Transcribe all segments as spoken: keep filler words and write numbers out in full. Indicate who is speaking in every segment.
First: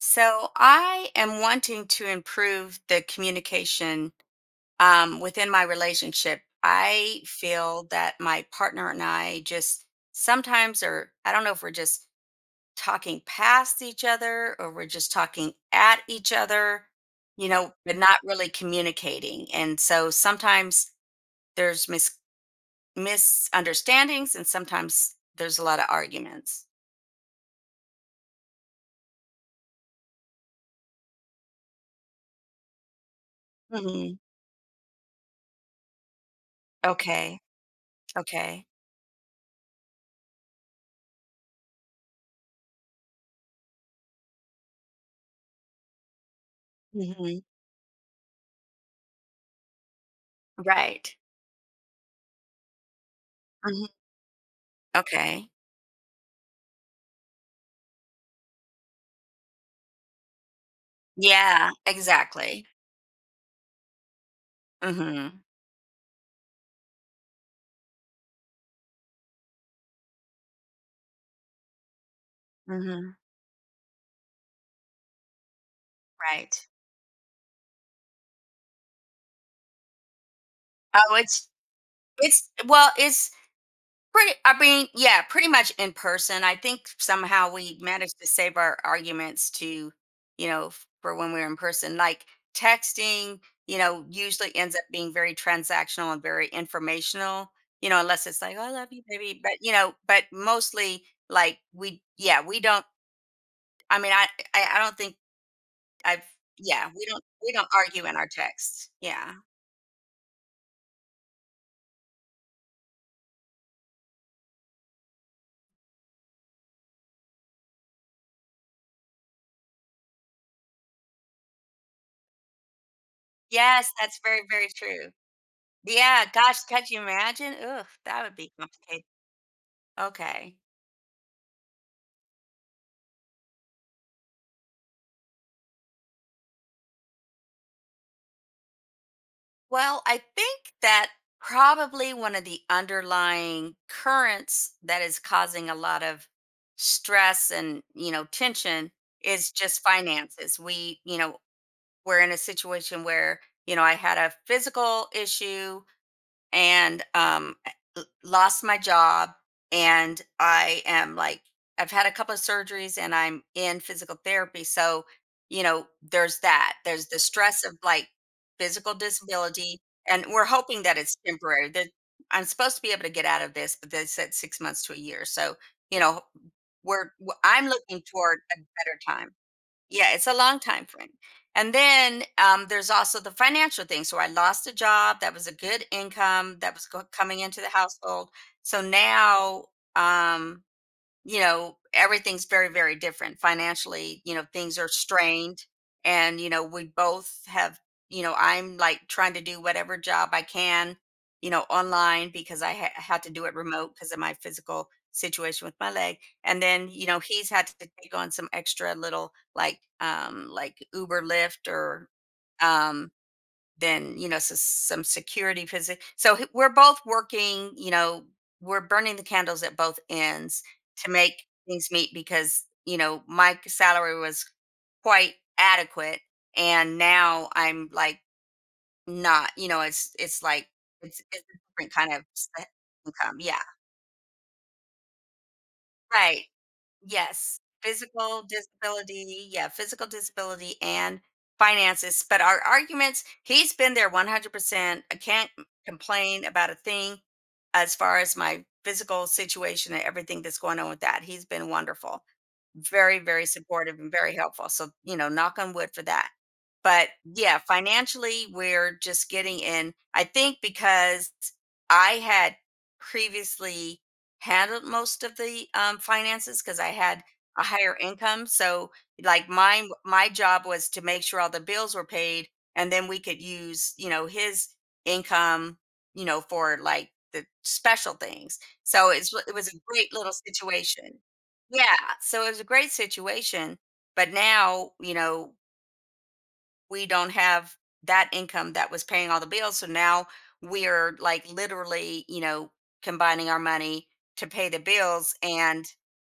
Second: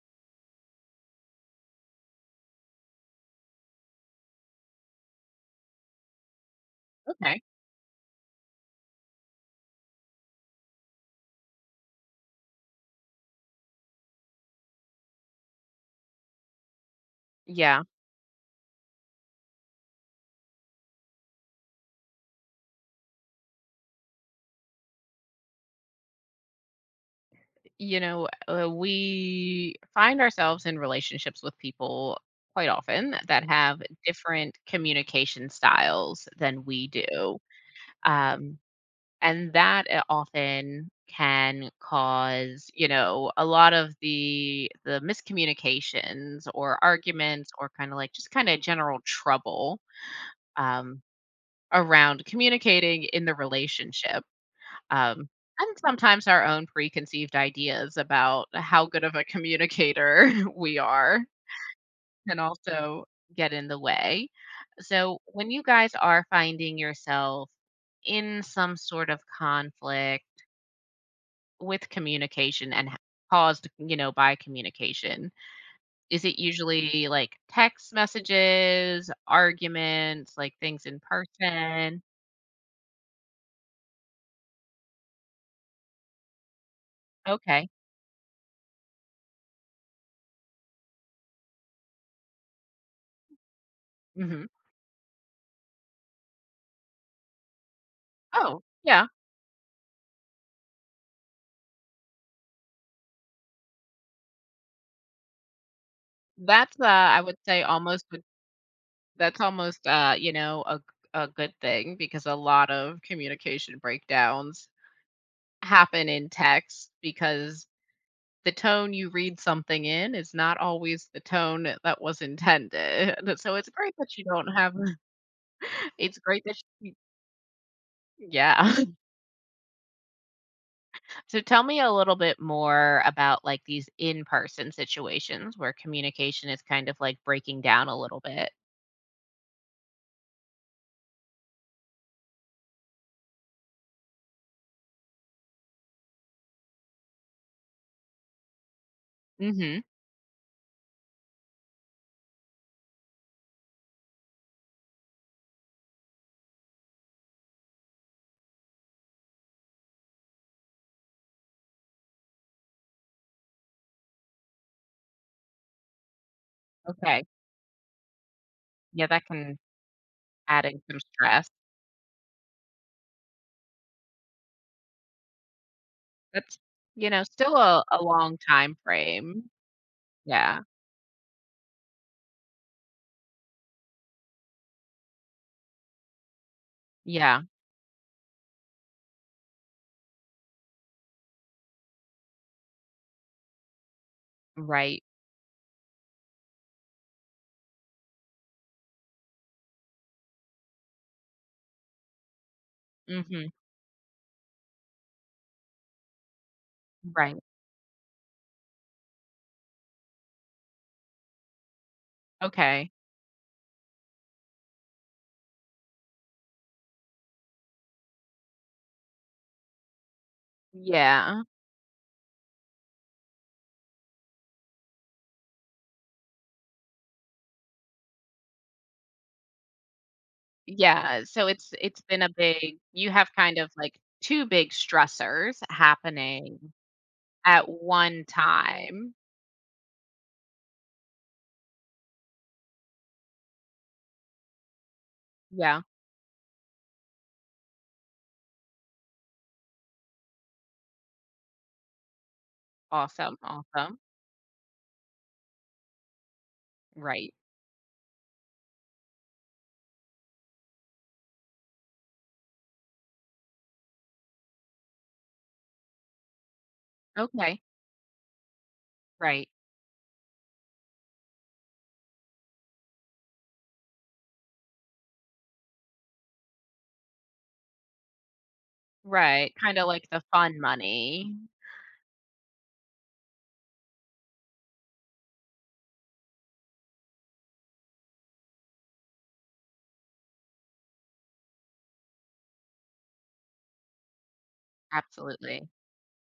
Speaker 1: So I am wanting to improve the communication um, within my relationship. I
Speaker 2: Okay.
Speaker 1: feel that my partner and I just sometimes are, I don't know if we're just talking past each other or we're just talking at each other, you know,
Speaker 2: Yeah.
Speaker 1: but not really communicating. And so sometimes there's mis- misunderstandings and sometimes there's a lot of arguments.
Speaker 2: You know, uh, we find ourselves in relationships with people quite often that have
Speaker 1: Hmm.
Speaker 2: different communication styles than we do.
Speaker 1: Okay.
Speaker 2: Um,
Speaker 1: Okay.
Speaker 2: and that uh, often can cause, you know, a lot of the the miscommunications or
Speaker 1: Hmm.
Speaker 2: arguments or kind of like just kind of general trouble, um,
Speaker 1: Right.
Speaker 2: around communicating in the relationship. Um,
Speaker 1: Okay.
Speaker 2: and sometimes our own preconceived ideas about how good of a communicator we are
Speaker 1: Yeah,
Speaker 2: can
Speaker 1: exactly.
Speaker 2: also get in the way. So,
Speaker 1: Mhm,
Speaker 2: when you guys are finding yourself in some sort of conflict with communication and h-
Speaker 1: mhm,
Speaker 2: caused, you know, by communication, is it
Speaker 1: right.
Speaker 2: usually like text messages, arguments, like things in
Speaker 1: Oh, it's
Speaker 2: person?
Speaker 1: it's well, it's pretty I mean, yeah, pretty much in person. I think somehow
Speaker 2: Okay.
Speaker 1: we managed to save our arguments to, you know, f- for when we're in person. Like texting, you know,
Speaker 2: Hmm.
Speaker 1: usually ends up being very transactional and very informational, you know, unless it's like,
Speaker 2: Oh,
Speaker 1: "Oh, I love you,
Speaker 2: yeah.
Speaker 1: baby." But, you know, but mostly like we yeah, we don't I mean, I I I don't think I've
Speaker 2: That's, uh,
Speaker 1: yeah, we
Speaker 2: I
Speaker 1: don't
Speaker 2: would
Speaker 1: we
Speaker 2: say,
Speaker 1: don't
Speaker 2: almost
Speaker 1: argue in our texts. Yeah.
Speaker 2: That's almost, uh, you know, a a good thing because a lot of communication breakdowns happen in text because the tone you read something in is not always the tone that was intended. So it's
Speaker 1: Yes,
Speaker 2: great that
Speaker 1: that's
Speaker 2: you
Speaker 1: very,
Speaker 2: don't
Speaker 1: very
Speaker 2: have.
Speaker 1: true.
Speaker 2: It's
Speaker 1: Yeah,
Speaker 2: great that
Speaker 1: gosh, could
Speaker 2: you.
Speaker 1: you imagine? Ugh, that would be
Speaker 2: Yeah.
Speaker 1: complicated. Okay.
Speaker 2: So tell me a little bit more about, like, these in-person situations where communication is kind of, like, breaking down a little bit.
Speaker 1: Well, I think that probably one of the underlying currents that is causing a lot of stress and, you know, tension is just
Speaker 2: Mhm.
Speaker 1: finances. We, you know, we're in a situation where, you know, I had a physical issue and um lost my job and I am like I've had a couple of surgeries and I'm in physical therapy, so you know there's that, there's the
Speaker 2: Okay.
Speaker 1: stress of like physical
Speaker 2: Yeah, that can
Speaker 1: disability, and we're
Speaker 2: add in
Speaker 1: hoping that
Speaker 2: some
Speaker 1: it's
Speaker 2: stress.
Speaker 1: temporary, that I'm supposed to be able to get out of this, but they said six months to a year. So you know
Speaker 2: That's, you
Speaker 1: we're
Speaker 2: know,
Speaker 1: w-
Speaker 2: still
Speaker 1: I'm
Speaker 2: a a
Speaker 1: looking
Speaker 2: long
Speaker 1: toward a
Speaker 2: time
Speaker 1: better time.
Speaker 2: frame.
Speaker 1: Yeah, it's a long
Speaker 2: Yeah.
Speaker 1: time frame. And then um, there's also the financial thing. So I lost a job that was a good income that was go- coming
Speaker 2: Yeah.
Speaker 1: into the household. So now um, you know, everything's very, very different financially. You know, things are
Speaker 2: Right.
Speaker 1: strained. And, you know, we both have, you know, I'm like trying to do whatever job I can, you know, online because I ha- had to do
Speaker 2: Mhm.
Speaker 1: it remote because of my physical situation with my leg. And then, you know,
Speaker 2: Right.
Speaker 1: he's had to take on some extra little like, um, like Uber Lyft, or
Speaker 2: Okay.
Speaker 1: um, then you know so some security position, so h- we're both working, you know, we're burning the candles at both ends to
Speaker 2: Yeah.
Speaker 1: make things meet, because you know my salary was quite adequate and now I'm like not, you know, it's it's like it's,
Speaker 2: Yeah.
Speaker 1: it's
Speaker 2: So
Speaker 1: a
Speaker 2: it's
Speaker 1: different
Speaker 2: it's
Speaker 1: kind
Speaker 2: been
Speaker 1: of
Speaker 2: a
Speaker 1: s-
Speaker 2: big you have
Speaker 1: income,
Speaker 2: kind
Speaker 1: yeah.
Speaker 2: of like two big stressors
Speaker 1: Right.
Speaker 2: happening
Speaker 1: Yes.
Speaker 2: at one
Speaker 1: Physical
Speaker 2: time.
Speaker 1: disability, yeah, physical disability and finances. But our arguments, he's been there one hundred percent. I can't
Speaker 2: Yeah.
Speaker 1: complain about a thing as far as my physical situation and everything that's going on with that. He's been wonderful. Very,
Speaker 2: Awesome.
Speaker 1: very
Speaker 2: Awesome.
Speaker 1: supportive and very helpful. So, you know, knock on wood for that. But
Speaker 2: Right.
Speaker 1: yeah, financially, we're just getting in. I think because I had previously handled most of the, um, finances because I had
Speaker 2: Okay.
Speaker 1: a higher income, so,
Speaker 2: Right.
Speaker 1: like, mine my job was to make sure all the bills were paid, and then we could use, you know, his income, you know, for, like, the special things. So it's
Speaker 2: Right.
Speaker 1: it was a
Speaker 2: Kinda like
Speaker 1: great
Speaker 2: the
Speaker 1: little
Speaker 2: fun
Speaker 1: situation.
Speaker 2: money.
Speaker 1: Yeah, so it was a great situation, but now, you know, we don't have that income that was paying all the bills. So now we're like literally, you know, combining our money to pay the bills.
Speaker 2: Absolutely.
Speaker 1: And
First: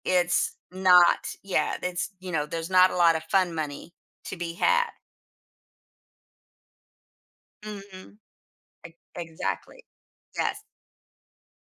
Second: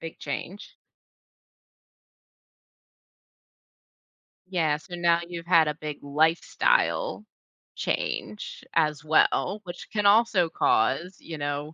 Speaker 2: Big
Speaker 1: it's
Speaker 2: change.
Speaker 1: not, yeah, it's, you know, there's not a lot of fun money to be
Speaker 2: Yeah,
Speaker 1: had.
Speaker 2: so now you've had a big lifestyle
Speaker 1: Hmm.
Speaker 2: change as well,
Speaker 1: Exactly.
Speaker 2: which can also
Speaker 1: Yes.
Speaker 2: cause, you know,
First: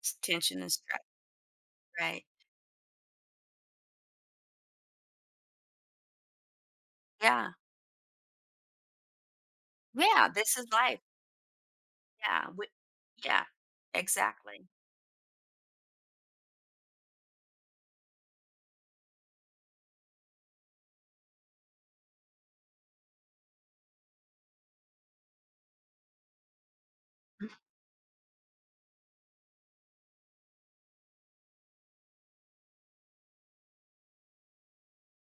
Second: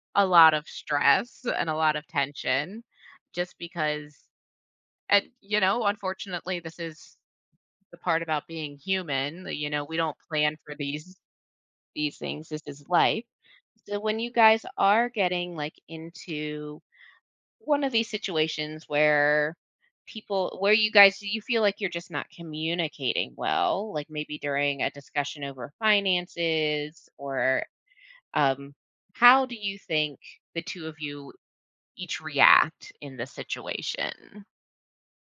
Speaker 1: It's
Speaker 2: a lot
Speaker 1: tension
Speaker 2: of
Speaker 1: and stress.
Speaker 2: stress and a lot of
Speaker 1: Right.
Speaker 2: tension just because. And you know, unfortunately this is
Speaker 1: Yeah.
Speaker 2: the part about being human, that, you know, we don't
Speaker 1: Yeah.
Speaker 2: plan
Speaker 1: This is
Speaker 2: for
Speaker 1: life.
Speaker 2: these these
Speaker 1: Yeah.
Speaker 2: things. This
Speaker 1: We,
Speaker 2: is life.
Speaker 1: yeah.
Speaker 2: So when you guys
Speaker 1: Exactly.
Speaker 2: are getting like into one of these situations where people where you guys you feel like you're just not communicating well, like maybe during a discussion over finances, or, um how do you think the two of you each react in the situation?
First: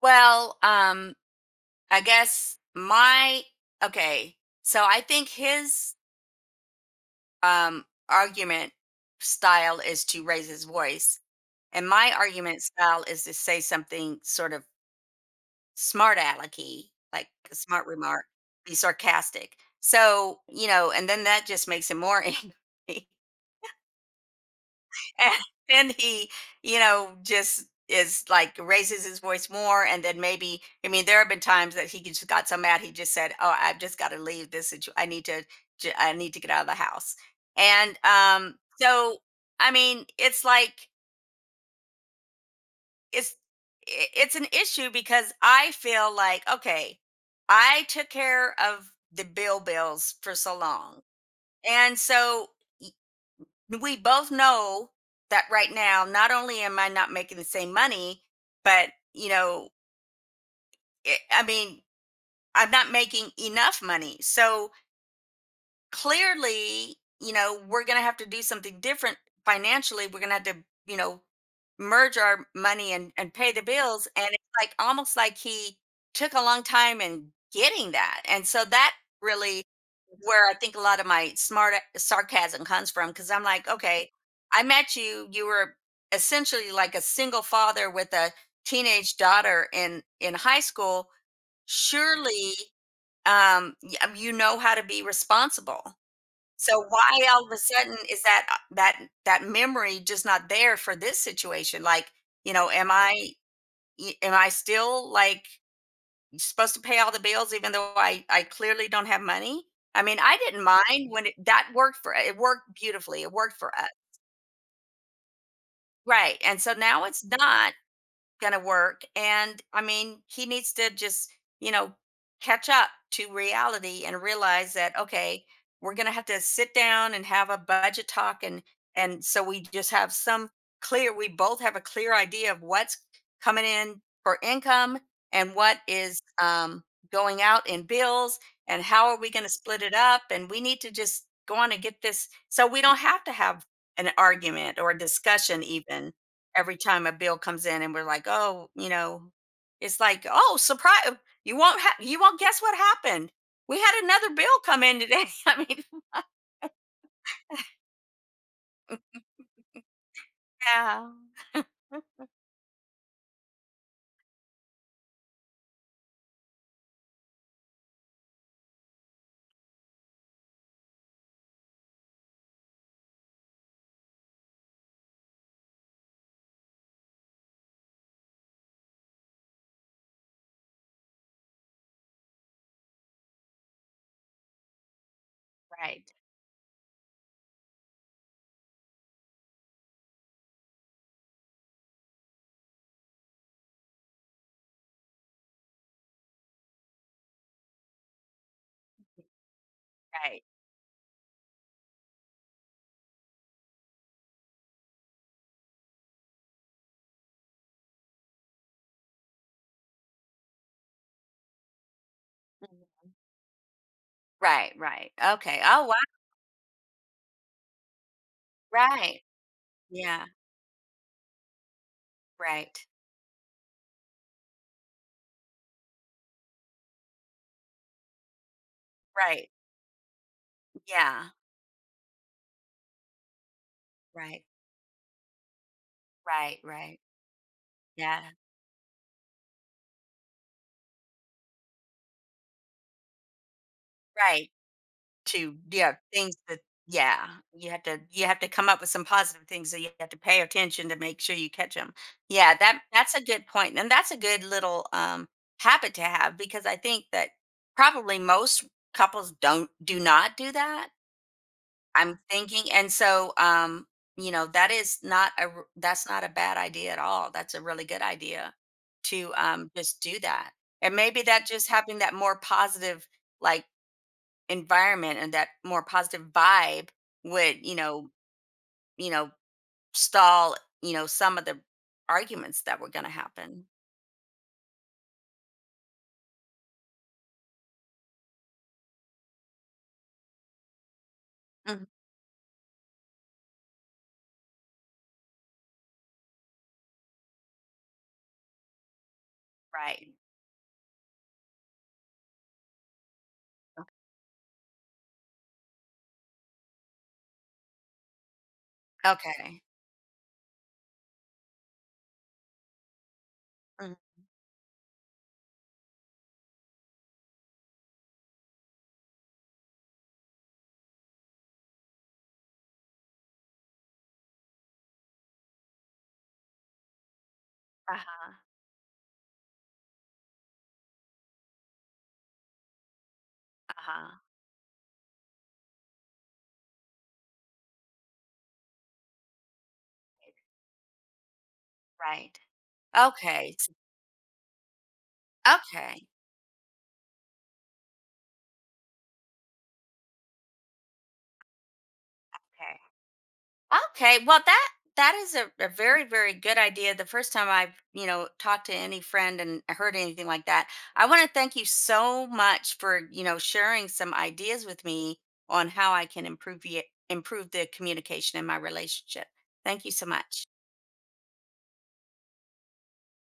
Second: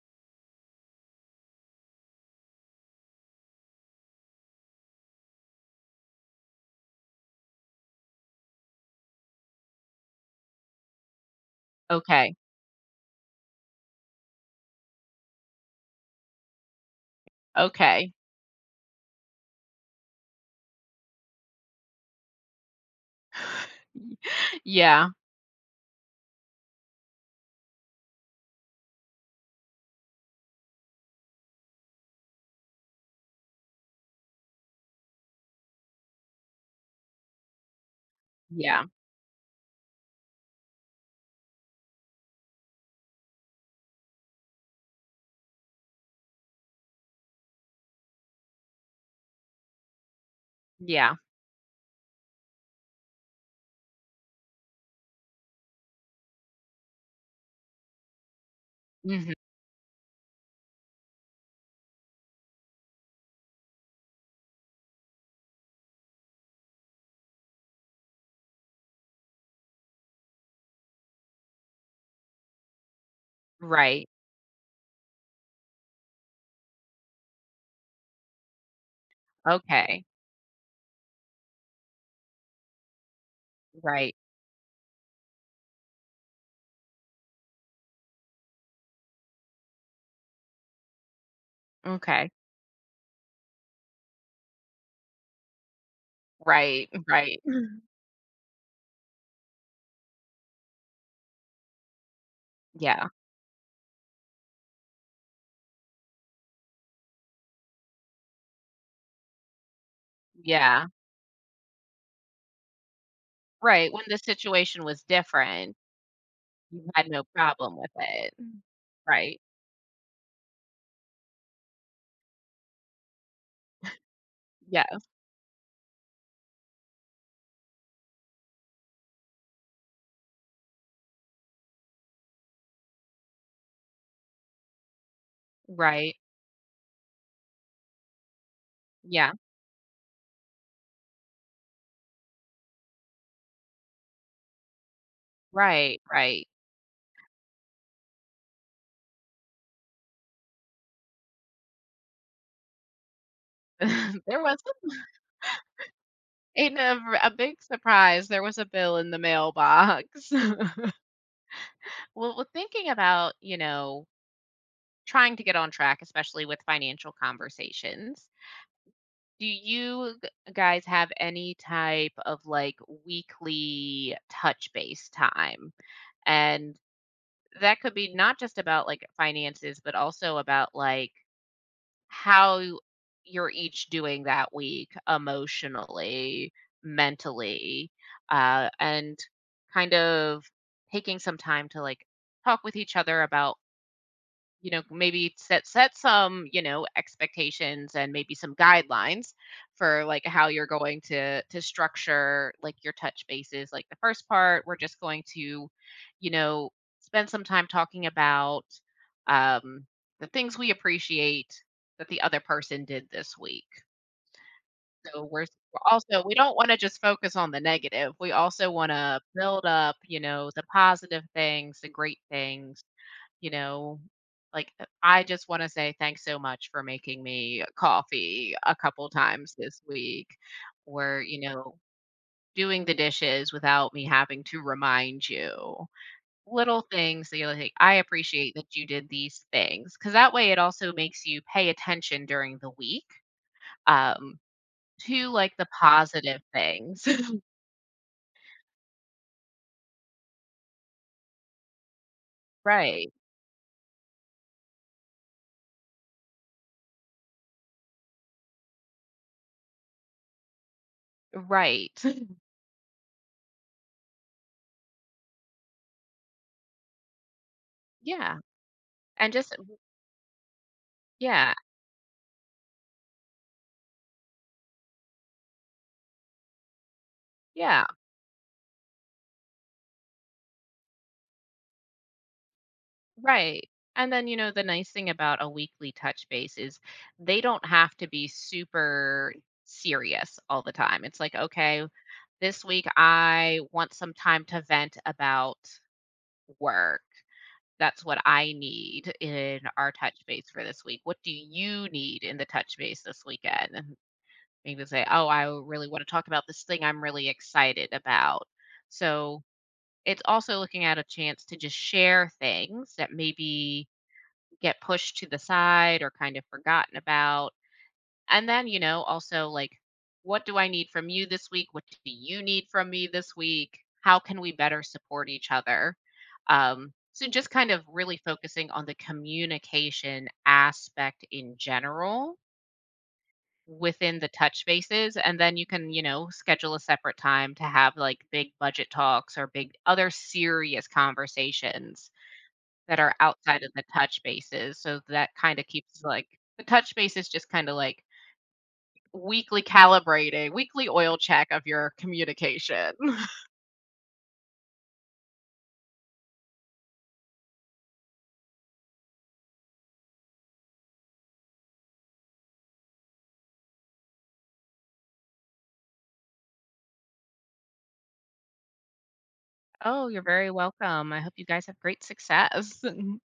Speaker 1: Well, um, I guess my okay. So I think his um, argument style is to raise his voice, and my
Speaker 2: Okay.
Speaker 1: argument style is to say something sort of smart alecky, like a smart
Speaker 2: Okay.
Speaker 1: remark, be sarcastic. So you know, and then that just makes him more angry.
Speaker 2: Yeah.
Speaker 1: and, then he you know just is like raises his voice more. And then maybe I mean there have been times that he just got so mad he just said, oh, I've just got to leave this situ- I need to j- I need to get out of the house. And um
Speaker 2: Yeah.
Speaker 1: so I mean it's like it's i- it's an issue because I feel like, okay, I took care of the bill bills for so long.
Speaker 2: Yeah.
Speaker 1: And so we both know that right now not only am I not making the same money but you
Speaker 2: Hmm.
Speaker 1: know it, I mean I'm not making enough money. So clearly, you know, we're going to have to do something different financially. We're going to have to, you know, merge our money and, and pay the bills.
Speaker 2: Right.
Speaker 1: And it's like almost like he took a long time in getting that. And so that really
Speaker 2: Okay.
Speaker 1: where I think a lot of my smart sarcasm comes from, because I'm like, okay,
Speaker 2: Right.
Speaker 1: I met you. You were essentially like a single father with a teenage daughter in in high school.
Speaker 2: Okay.
Speaker 1: Surely, um, y- um, you know how to be responsible. So
Speaker 2: Right.
Speaker 1: why
Speaker 2: Right.
Speaker 1: all of a sudden is that uh, that that memory just not there for this situation? Like, you know, am
Speaker 2: Yeah.
Speaker 1: I y- am I still like supposed to pay all the bills even though I I clearly don't have money? I mean, I didn't
Speaker 2: Yeah.
Speaker 1: mind when it, that worked for it worked beautifully. It worked for us.
Speaker 2: Right, when the situation was different.
Speaker 1: Right. And so
Speaker 2: You
Speaker 1: now
Speaker 2: had no
Speaker 1: it's not.
Speaker 2: problem with it.
Speaker 1: Going to work.
Speaker 2: Right.
Speaker 1: And I mean, he needs to just, you know, catch up to reality and realize that,
Speaker 2: Yeah,
Speaker 1: okay, we're going to have to sit down and have a budget talk. And, and so we just have some clear, we both have a clear idea of what's coming in for income and what
Speaker 2: right.
Speaker 1: is um, going out in bills, and how are we
Speaker 2: Yeah,
Speaker 1: going to split it up. And we need to just go on and get this so we don't have to have an argument or a discussion
Speaker 2: right,
Speaker 1: even
Speaker 2: right.
Speaker 1: every time a bill comes in, and we're like, oh, you know, it's like, oh, surprise! You won't ha- you won't guess what happened. We had another
Speaker 2: There was
Speaker 1: bill come
Speaker 2: a
Speaker 1: in today. I mean,
Speaker 2: a r a big surprise, there was a bill in the mailbox.
Speaker 1: yeah,
Speaker 2: Well, well, thinking about, you know, trying to get on track, especially with financial conversations, do you g guys have any type of, like, weekly touch base time? And that could be not just about, like, finances, but also about, like, how you're each doing that week
Speaker 1: right,
Speaker 2: emotionally, mentally, uh, and kind of taking some time to like talk with each other about, you know, maybe set set some, you know, expectations and maybe some guidelines for like
Speaker 1: right.
Speaker 2: how you're going to to structure like your touch bases. Like the first part, we're just going to, you know, spend some time talking about um the things we appreciate that the other person
Speaker 1: Mhm.
Speaker 2: did this week.
Speaker 1: Right, right.
Speaker 2: So we're,
Speaker 1: Okay. Oh,
Speaker 2: we're
Speaker 1: wow.
Speaker 2: also we don't want to just focus on the negative. We also want to
Speaker 1: Right.
Speaker 2: build up, you
Speaker 1: Yeah.
Speaker 2: know, the positive things, the great things,
Speaker 1: Right.
Speaker 2: you know, like uh, I just want to say thanks so much for making me coffee a couple
Speaker 1: Right.
Speaker 2: times this week or,
Speaker 1: Yeah.
Speaker 2: you know, doing the dishes without me having
Speaker 1: Right.
Speaker 2: to remind you.
Speaker 1: Right.
Speaker 2: Little
Speaker 1: Right.
Speaker 2: things that you're like, I
Speaker 1: Yeah.
Speaker 2: appreciate that you did these things because that way it also makes you pay attention during the week, um,
Speaker 1: Right.
Speaker 2: to like
Speaker 1: To
Speaker 2: the
Speaker 1: yeah, things
Speaker 2: positive
Speaker 1: that
Speaker 2: things.
Speaker 1: yeah, you have to you have to come up with some positive things that you have to pay attention to make sure you catch them. Yeah, that
Speaker 2: Right.
Speaker 1: that's a good point, and that's a good little um, habit to have, because I think that probably most couples don't do not do that.
Speaker 2: Right.
Speaker 1: I'm thinking, and so um, you know, that is not a r- that's not a bad idea at all. That's a really good
Speaker 2: Yeah.
Speaker 1: idea to
Speaker 2: And just,
Speaker 1: um, just do that, and maybe that
Speaker 2: yeah.
Speaker 1: just having that more positive like environment and that more positive vibe would, you
Speaker 2: Yeah.
Speaker 1: know, you know, stall, you know, some of the arguments that were going to happen.
Speaker 2: Right. And then, you know, the nice thing about a weekly touch base is they don't have to be super serious all the time. It's like, okay,
Speaker 1: Mhm.
Speaker 2: this week I want some time to vent about work. That's what I need in our
Speaker 1: Right.
Speaker 2: touch base for this week. What do you need in the touch base this weekend? And maybe say, oh, I really want to talk about this thing I'm really excited about. So
Speaker 1: Okay.
Speaker 2: it's also looking at a chance to just share things that maybe
Speaker 1: Mhm.
Speaker 2: get pushed to the side or kind of forgotten about. And then, you know, also like, what do I need from you this week? What do you need from me this week? How can we better support each other? Um, so, just kind of really
Speaker 1: Uh-huh.
Speaker 2: focusing on the communication aspect in general within
Speaker 1: Uh-huh.
Speaker 2: the touch bases. And then you can, you know, schedule a separate time to have like big budget talks or big other serious conversations
Speaker 1: Right.
Speaker 2: that are
Speaker 1: Okay.
Speaker 2: outside
Speaker 1: s-
Speaker 2: of the touch bases, so that kinda keeps,
Speaker 1: Okay.
Speaker 2: like, the touch base is just kinda like weekly calibrating weekly oil check of your
Speaker 1: Okay.
Speaker 2: communication.
Speaker 1: Okay, well that that is a, a very very good idea. The first time I've you know talked to any friend and heard anything like that, I want to thank you so much for you know sharing some ideas with me on how I can improve the improve the communication in my relationship. Thank you so
Speaker 2: Oh, you're
Speaker 1: much.
Speaker 2: very welcome. I hope you guys have great success.